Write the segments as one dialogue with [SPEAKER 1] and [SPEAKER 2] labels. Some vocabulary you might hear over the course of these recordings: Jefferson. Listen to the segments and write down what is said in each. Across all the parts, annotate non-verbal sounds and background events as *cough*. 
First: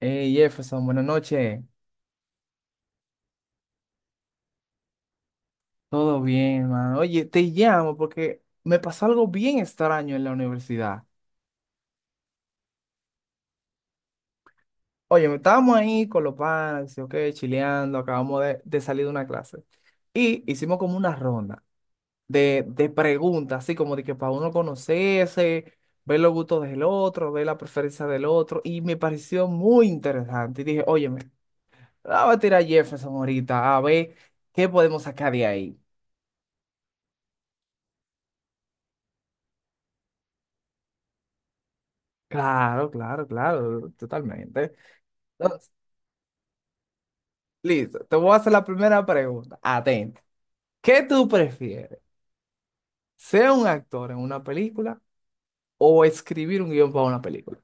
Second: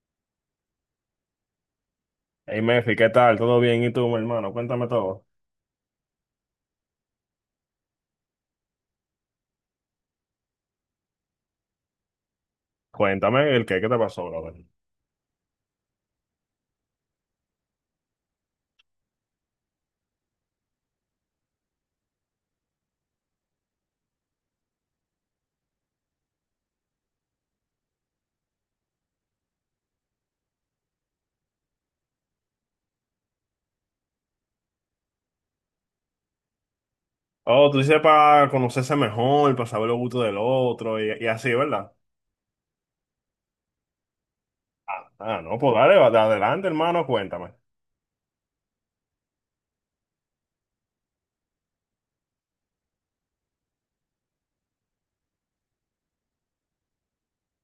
[SPEAKER 1] Hey Jefferson, buenas noches.
[SPEAKER 2] Hey, Mefi, ¿qué tal? ¿Todo bien? ¿Y tú, mi hermano? Cuéntame todo.
[SPEAKER 1] Todo bien, mano. Oye, te llamo porque me pasó algo bien extraño en la universidad.
[SPEAKER 2] Cuéntame el qué, ¿qué te pasó, brother?
[SPEAKER 1] Oye, me estábamos ahí con los panas, ok, chileando, acabamos de salir de una clase. Y hicimos como una ronda de preguntas, así como de que para uno conocerse, ver los gustos del otro, ver la preferencia del otro. Y me pareció muy interesante. Y dije, oye, me la voy a tirar a Jefferson ahorita a ver qué podemos sacar de ahí.
[SPEAKER 2] Oh, tú dices para conocerse mejor, para saber los gustos del otro y así, ¿verdad?
[SPEAKER 1] Claro, claro, claro, totalmente.
[SPEAKER 2] Ah, ah, no,
[SPEAKER 1] Entonces,
[SPEAKER 2] pues dale, adelante, hermano, cuéntame.
[SPEAKER 1] listo, te voy a hacer la primera pregunta. Atenta. ¿Qué tú prefieres? ¿Ser un actor en una película o escribir un guión para una película?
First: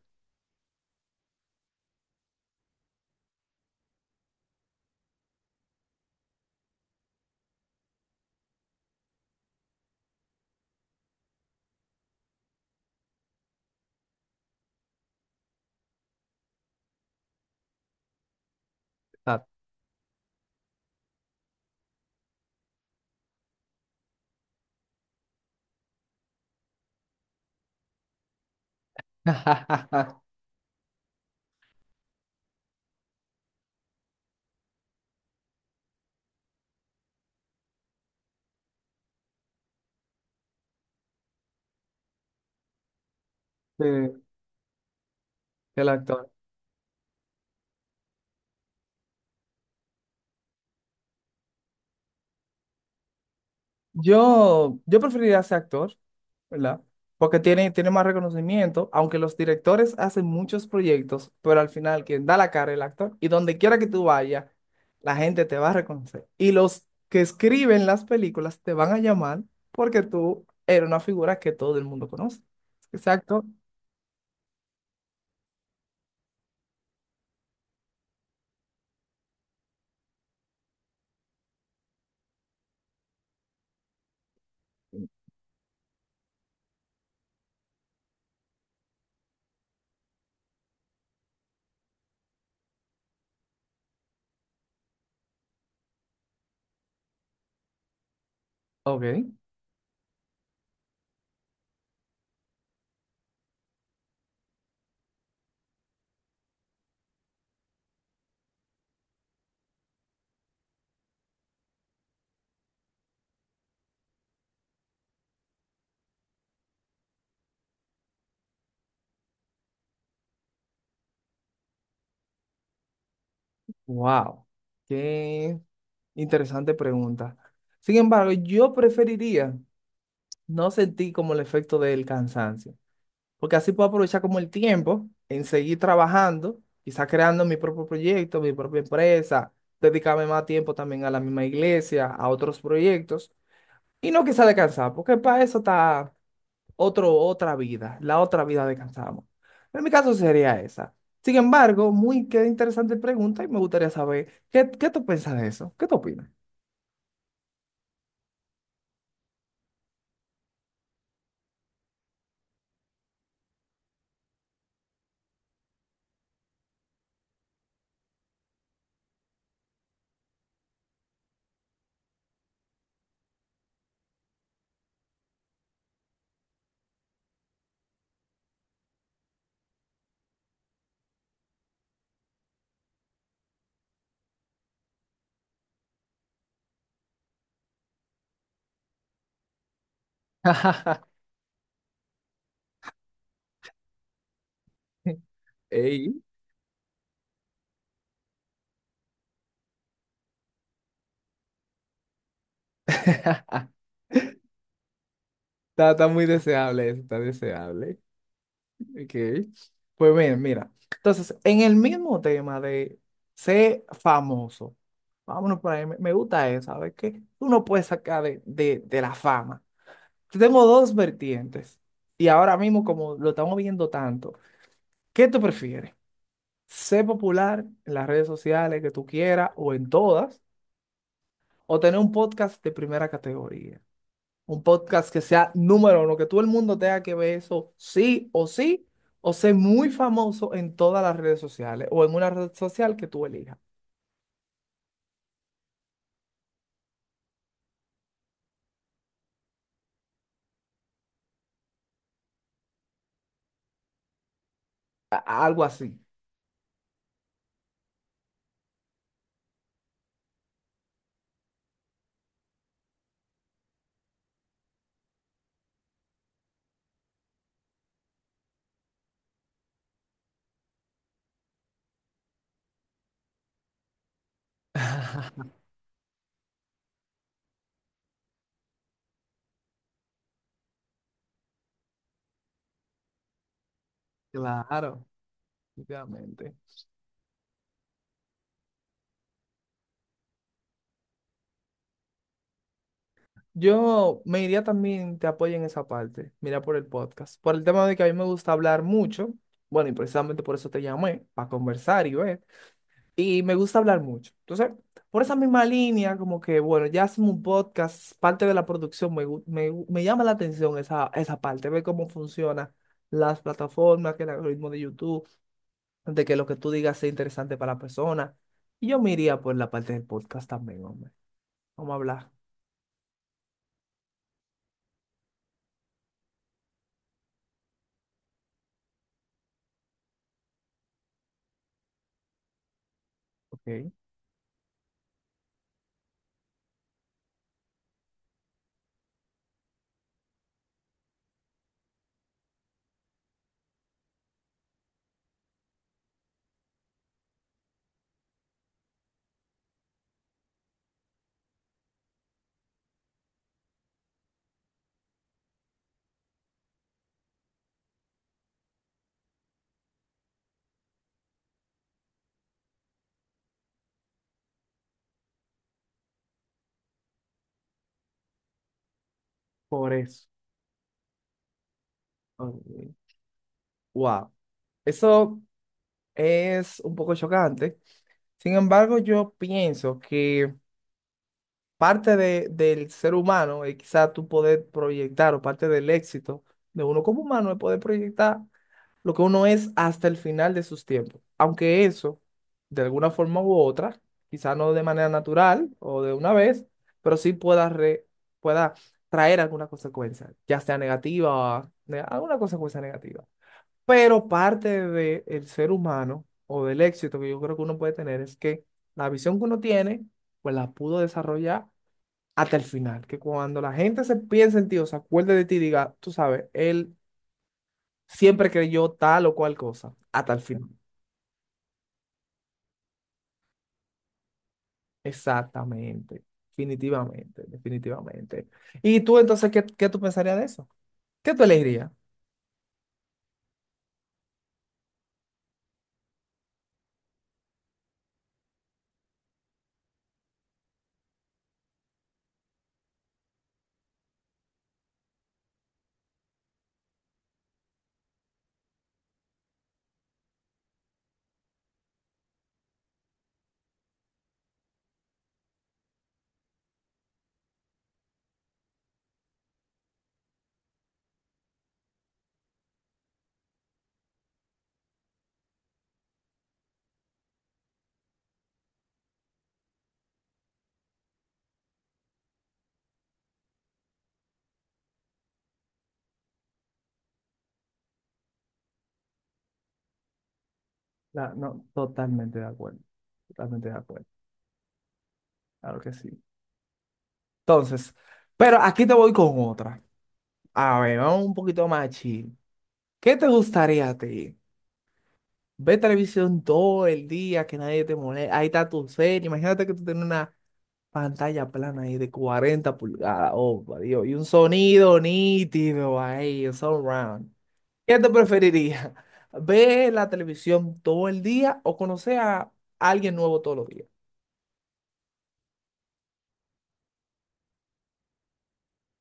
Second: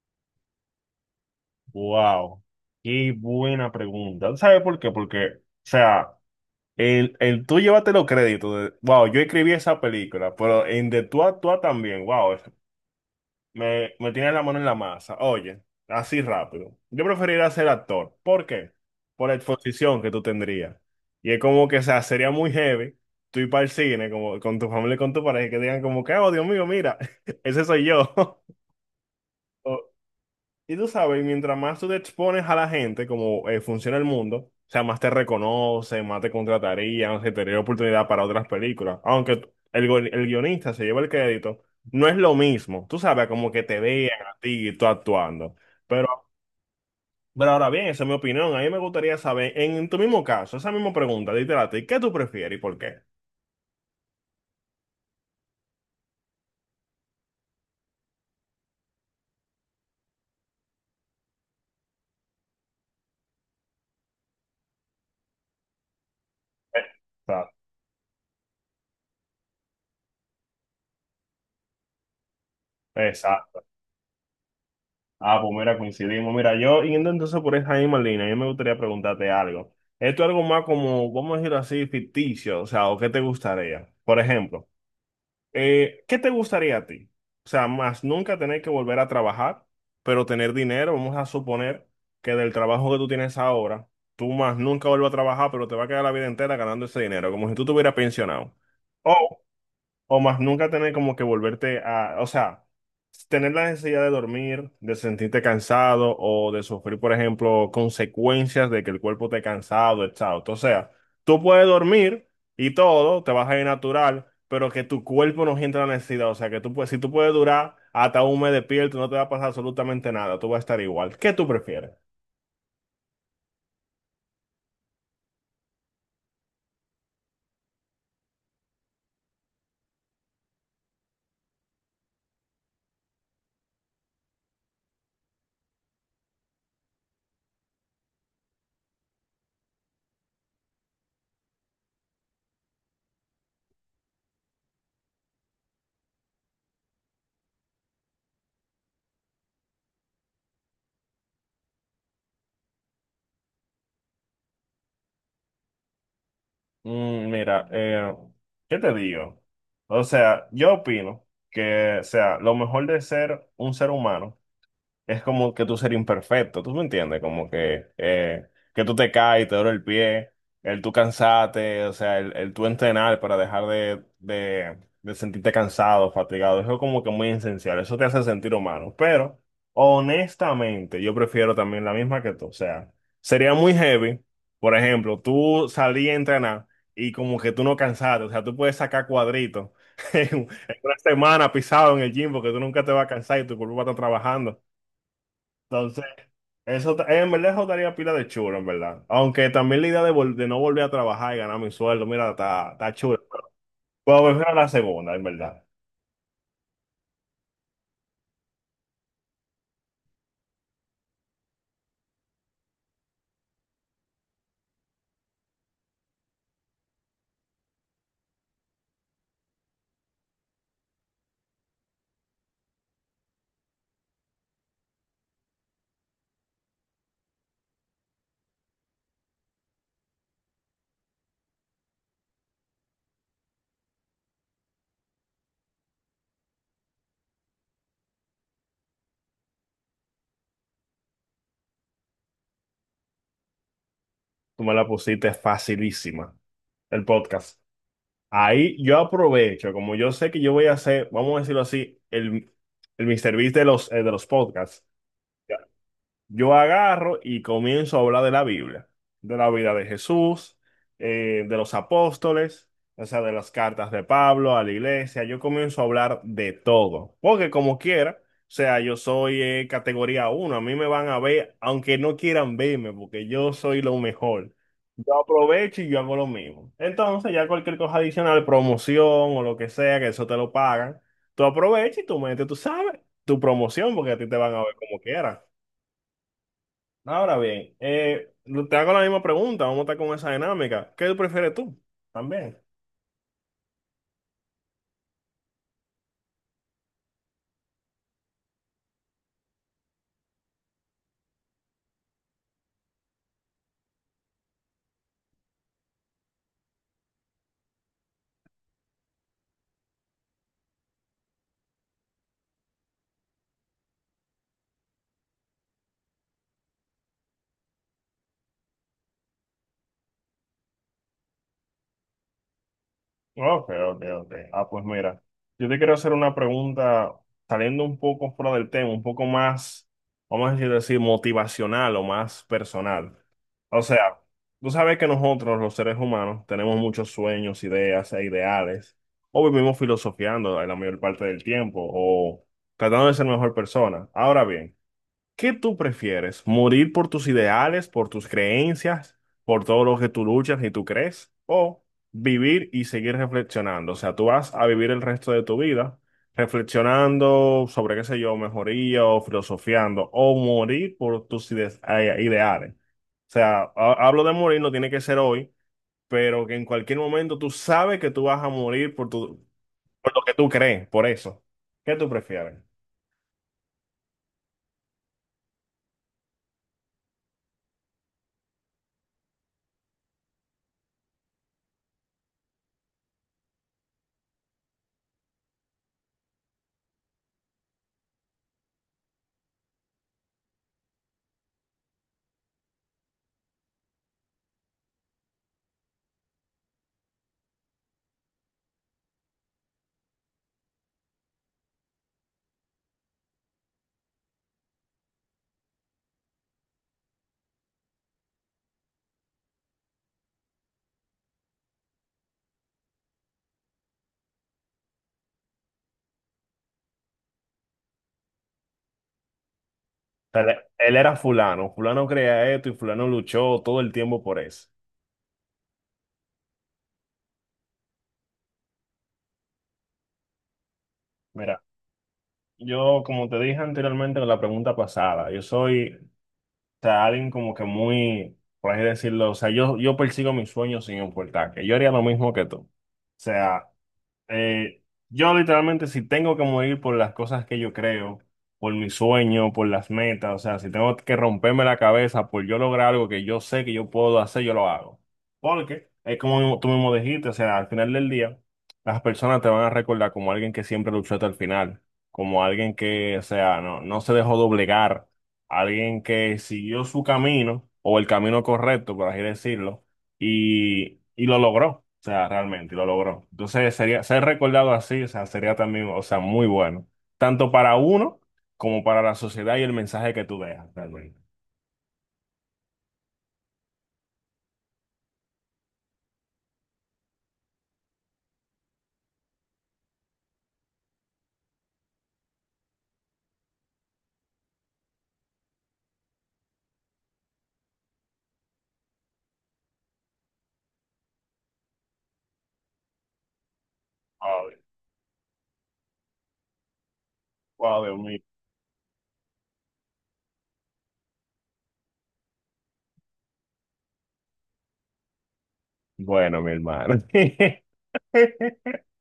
[SPEAKER 2] Wow, qué buena pregunta. ¿Tú ¿Sabes por qué? Porque, o sea, el tú llévate los créditos de, wow, yo escribí esa película, pero en de tú a tú también, wow, Me tiene la mano en la masa. Oye, así rápido. Yo preferiría ser actor. ¿Por qué? Por la
[SPEAKER 1] Ah.
[SPEAKER 2] exposición que tú tendrías. Y es como que, o sea, sería muy heavy tú ir para el cine como, con tu familia y con tu pareja y que digan como que, oh, Dios mío, mira, *laughs* ese soy yo. *laughs*
[SPEAKER 1] *laughs*
[SPEAKER 2] Y tú sabes, mientras más tú te expones a la gente, como funciona el mundo, o sea, más te reconocen, más te contratarían, se te daría oportunidad para otras películas. Aunque el, el guionista se lleva el crédito, no es lo mismo. Tú sabes, como que te
[SPEAKER 1] Sí,
[SPEAKER 2] vean a ti y tú actuando.
[SPEAKER 1] el
[SPEAKER 2] Pero,
[SPEAKER 1] actor.
[SPEAKER 2] pero ahora bien, esa es mi opinión. A mí me gustaría saber, en tu mismo caso, esa misma pregunta, literal, a ti, ¿qué tú prefieres y por qué?
[SPEAKER 1] Yo preferiría ser actor, ¿verdad? Porque tiene más reconocimiento, aunque los directores hacen muchos proyectos, pero al final quien da la cara es el actor. Y donde quiera que tú vayas, la gente te va a reconocer. Y
[SPEAKER 2] Eh,
[SPEAKER 1] los que
[SPEAKER 2] Exacto.
[SPEAKER 1] escriben las películas te van a llamar porque tú eres una figura que todo el mundo conoce. Exacto.
[SPEAKER 2] Exacto. Ah, pues mira, coincidimos. Mira, yo yendo entonces por esa misma línea, yo me gustaría preguntarte algo. Esto es algo más como, vamos a decirlo así, ficticio, o sea, o qué te gustaría. Por ejemplo, ¿qué te gustaría a ti? O sea, más nunca tener que volver a trabajar, pero tener dinero, vamos a suponer que del trabajo que tú tienes ahora, tú más nunca vuelvas a trabajar, pero te va a quedar la vida entera ganando ese dinero, como si tú te hubieras pensionado.
[SPEAKER 1] Ok.
[SPEAKER 2] O más nunca tener como que volverte a, o sea, tener la necesidad de dormir, de sentirte cansado o de sufrir, por ejemplo, consecuencias de que el cuerpo esté cansado, exhausto. O sea, tú puedes dormir y todo, te vas a ir natural, pero que tu cuerpo no sienta la necesidad. O sea, que tú puedes, si tú puedes durar hasta un mes despierto, no te va a pasar absolutamente nada, tú vas a estar igual. ¿Qué tú prefieres?
[SPEAKER 1] Wow. Qué interesante pregunta. Sin embargo, yo preferiría no sentir como el efecto del cansancio, porque así puedo aprovechar como el tiempo en seguir trabajando, quizás creando mi propio proyecto, mi propia empresa, dedicarme más tiempo también a la misma iglesia, a otros proyectos, y no quizás descansar, porque para eso está otra vida, la otra vida descansamos. En mi caso sería esa. Sin embargo, muy qué interesante pregunta y me gustaría saber, ¿qué tú piensas de eso? ¿Qué tú opinas?
[SPEAKER 2] Mira, ¿qué te digo? O sea, yo opino que, o sea, lo mejor de ser un ser humano es como que tú serías imperfecto, ¿tú me entiendes? Como que tú te caes, te duele el pie, el tú cansarte, o sea, el tú entrenar para dejar de sentirte cansado, fatigado, eso es como que muy esencial, eso te hace sentir humano, pero honestamente yo prefiero también la misma que tú, o sea, sería muy heavy, por ejemplo, tú salí a entrenar y como que tú no cansaste, o sea, tú puedes sacar cuadritos. *laughs* En una
[SPEAKER 1] *laughs*
[SPEAKER 2] semana pisado en el gym porque tú nunca te vas a cansar y tu cuerpo va a estar trabajando. Entonces,
[SPEAKER 1] Ey.
[SPEAKER 2] en verdad eso daría pila de chulo, en verdad. Aunque también la idea de, de no volver a trabajar y ganar mi sueldo, mira, está
[SPEAKER 1] *laughs*
[SPEAKER 2] chulo.
[SPEAKER 1] Está,
[SPEAKER 2] Pero prefiero la segunda, en verdad.
[SPEAKER 1] está muy deseable eso, está deseable. Ok. Pues bien, mira. Entonces, en el mismo tema de ser famoso, vámonos por ahí, me gusta eso, ¿sabes qué? Uno puede sacar de la fama. Tenemos dos vertientes y ahora mismo como lo estamos viendo tanto, ¿qué tú prefieres? ¿Ser popular en las redes sociales que tú quieras o en todas? ¿O tener un podcast de primera categoría? Un podcast que sea número uno, que todo el mundo tenga que ver eso sí o sí, o ser muy famoso en todas las redes sociales o en una red social que tú elijas.
[SPEAKER 2] Tú me la pusiste facilísima, el podcast. Ahí yo aprovecho, como yo sé que yo voy a hacer, vamos a decirlo así, el Mr. Beast de los podcasts.
[SPEAKER 1] A- Algo así.
[SPEAKER 2] Yo agarro y comienzo a hablar de la Biblia, de la vida de Jesús, de los apóstoles, o sea, de las cartas de Pablo a la iglesia. Yo comienzo a hablar de todo, porque como quiera, o sea, yo soy categoría uno. A mí me van a ver, aunque no quieran verme, porque yo soy lo mejor. Yo
[SPEAKER 1] *laughs*
[SPEAKER 2] aprovecho y yo hago lo mismo. Entonces, ya cualquier cosa adicional, promoción o lo que sea, que eso te lo pagan, tú aprovechas y tú metes, tú sabes, tu promoción, porque a ti te van a ver como
[SPEAKER 1] Claro,
[SPEAKER 2] quieran.
[SPEAKER 1] obviamente.
[SPEAKER 2] Ahora bien, te hago la misma pregunta, vamos a estar con esa dinámica. ¿Qué prefieres tú? También.
[SPEAKER 1] Yo me iría también, te apoyo en esa parte, mira, por el podcast, por el tema de que a mí me gusta hablar mucho, bueno, y precisamente por eso te llamé, para conversar y ver, y me gusta hablar mucho. Entonces, por esa misma línea, como que, bueno, ya hacemos un podcast, parte de la producción, me llama la atención esa, esa parte, ver cómo funcionan las plataformas, que el algoritmo de YouTube, de que lo que tú digas sea interesante para la persona. Y yo me iría por la parte del podcast también, hombre. Vamos a hablar.
[SPEAKER 2] Ok, ok, ok. Ah, pues mira, yo te quiero hacer una pregunta saliendo un poco fuera del tema, un poco más, vamos a decir, motivacional o más personal. O
[SPEAKER 1] Ok.
[SPEAKER 2] sea, tú sabes que nosotros, los seres humanos, tenemos muchos sueños, ideas e ideales, o vivimos filosofiando la mayor parte del tiempo, o tratando de ser mejor persona. Ahora bien, ¿qué tú prefieres? ¿Morir por tus ideales, por tus creencias, por todo lo que tú luchas y tú crees? ¿O vivir y seguir reflexionando? O sea, tú vas a vivir el resto de tu vida reflexionando sobre, qué sé yo, mejoría o filosofiando, o morir por tus ideales. O sea, hablo de morir, no tiene que ser hoy, pero que en cualquier momento tú sabes que tú vas a morir
[SPEAKER 1] Por
[SPEAKER 2] por lo
[SPEAKER 1] eso.
[SPEAKER 2] que tú crees, por eso. ¿Qué tú prefieres?
[SPEAKER 1] Ok. Wow. Eso es un poco chocante. Sin embargo, yo pienso que parte del ser humano y quizás tú poder proyectar o parte del éxito de uno como humano es poder proyectar lo que uno es hasta el final de sus tiempos. Aunque eso, de alguna forma u otra, quizás no de manera natural o de una vez, pero sí pueda, pueda traer alguna consecuencia, ya sea negativa o alguna consecuencia negativa. Pero parte del ser humano o del éxito que yo creo que uno puede tener es que la visión que uno tiene, pues la pudo desarrollar hasta el final, que cuando la gente se piense en ti o se acuerde de ti, diga, tú sabes, él siempre creyó tal o cual cosa, hasta el
[SPEAKER 2] Él,
[SPEAKER 1] final.
[SPEAKER 2] él era fulano, fulano creía esto y fulano luchó todo el tiempo por eso.
[SPEAKER 1] Exactamente, definitivamente, definitivamente. Y tú entonces, qué tú pensarías de eso? ¿Qué tú
[SPEAKER 2] Mira,
[SPEAKER 1] elegirías?
[SPEAKER 2] yo como te dije anteriormente en la pregunta pasada, yo soy, o sea, alguien como que muy, por así decirlo, o sea, yo persigo mis sueños sin importar, que yo haría lo mismo que tú. O sea, Eh, yo literalmente si tengo que morir por las cosas que yo creo, por mi sueño, por las metas, o sea, si tengo que romperme la cabeza por yo lograr algo que yo sé que yo puedo hacer, yo lo hago. Porque es tú mismo dijiste, o sea, al final del día, las personas te van a recordar como alguien que siempre luchó hasta el final, como alguien que, o sea, no se dejó doblegar, alguien que siguió su camino o el camino correcto, por así decirlo y lo logró, o sea, realmente lo logró. Entonces, sería, ser recordado así, o sea, sería también, o sea, muy bueno, tanto para uno como para la sociedad y el mensaje que tú dejas, realmente.
[SPEAKER 1] No, totalmente de acuerdo, claro que sí. Entonces, pero aquí te voy con otra. A ver, vamos un poquito más chill. ¿Qué te gustaría a ti? Ver televisión todo el día, que nadie te moleste. Ahí está tu serie. Imagínate que tú tienes una pantalla plana ahí de 40 pulgadas, oh, por Dios, y un
[SPEAKER 2] Wow,
[SPEAKER 1] sonido nítido ahí, un surround.
[SPEAKER 2] wow, Dios
[SPEAKER 1] ¿Qué te
[SPEAKER 2] mío.
[SPEAKER 1] preferiría? *laughs* ¿Ver la televisión todo el día o conocer a alguien nuevo todos los días?
[SPEAKER 2] Bueno, mi hermano. *laughs*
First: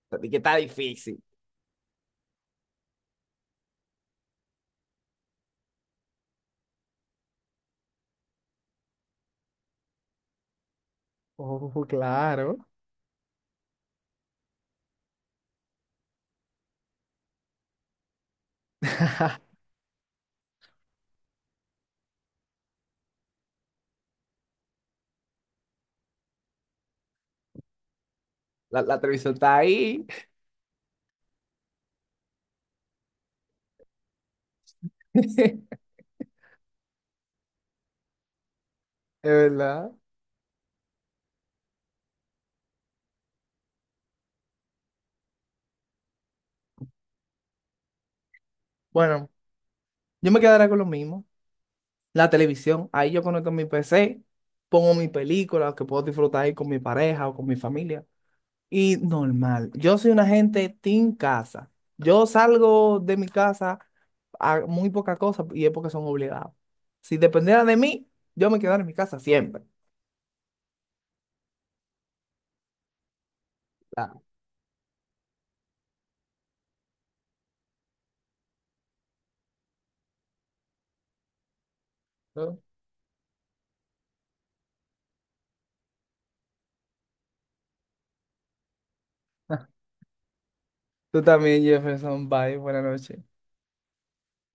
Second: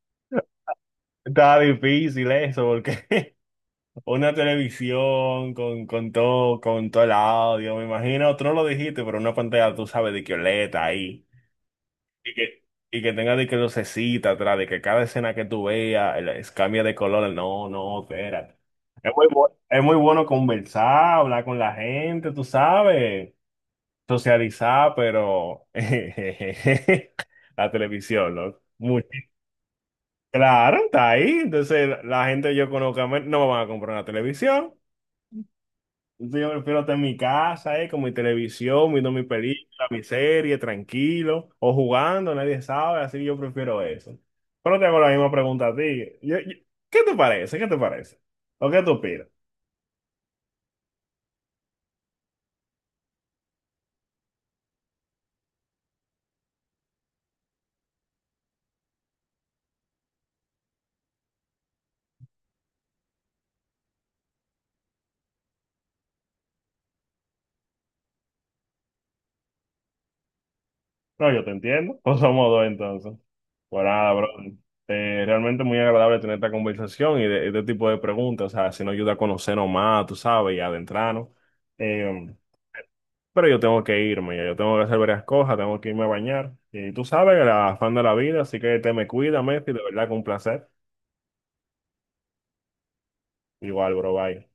[SPEAKER 1] O sea, de que está difícil.
[SPEAKER 2] Estaba difícil eso, porque *laughs* una televisión con todo el audio, me imagino, tú no lo dijiste, pero una pantalla, tú sabes, de que OLED ahí.
[SPEAKER 1] Oh,
[SPEAKER 2] Y
[SPEAKER 1] claro.
[SPEAKER 2] que, y que tenga de que lucecita atrás, de que cada escena que tú veas cambia de color. No, no, espérate. Es
[SPEAKER 1] *laughs*
[SPEAKER 2] es muy bueno conversar, hablar con la gente, tú sabes, socializar, pero *laughs* la televisión, ¿no?
[SPEAKER 1] La
[SPEAKER 2] Muy,
[SPEAKER 1] televisión está ahí.
[SPEAKER 2] claro, está ahí. Entonces, la gente yo conozco, no me van a comprar una televisión.
[SPEAKER 1] *laughs* Es
[SPEAKER 2] Entonces yo prefiero estar en mi casa, con mi televisión, viendo mi película,
[SPEAKER 1] verdad.
[SPEAKER 2] mi serie, tranquilo, o jugando, nadie sabe, así yo prefiero eso. Pero te hago la misma pregunta a ti. ¿Qué te parece? ¿Qué te parece? ¿O qué tú opinas?
[SPEAKER 1] Bueno, yo me quedaré con lo mismo. La televisión, ahí yo conecto mi PC, pongo mi película que puedo disfrutar ahí con mi pareja o con mi familia. Y normal. Yo soy una gente team casa. Yo salgo de mi casa a muy poca cosa y es porque son obligados. Si dependiera de mí, yo me quedaría en mi casa siempre.
[SPEAKER 2] No, yo te entiendo. *laughs* Pues somos dos entonces. Pues nada,
[SPEAKER 1] Claro.
[SPEAKER 2] bro. Realmente muy agradable tener esta conversación y de este tipo de preguntas. O sea, si nos ayuda a conocernos más, tú sabes, y adentrarnos. Eh, Pero yo tengo que irme, ya yo tengo que hacer varias cosas, tengo que irme a bañar. Y tú sabes, el afán de la vida, así que te me cuida, Messi, de verdad que un placer.
[SPEAKER 1] Tú también, Jefferson. Bye. Buenas noches.
[SPEAKER 2] Igual, bro, bye.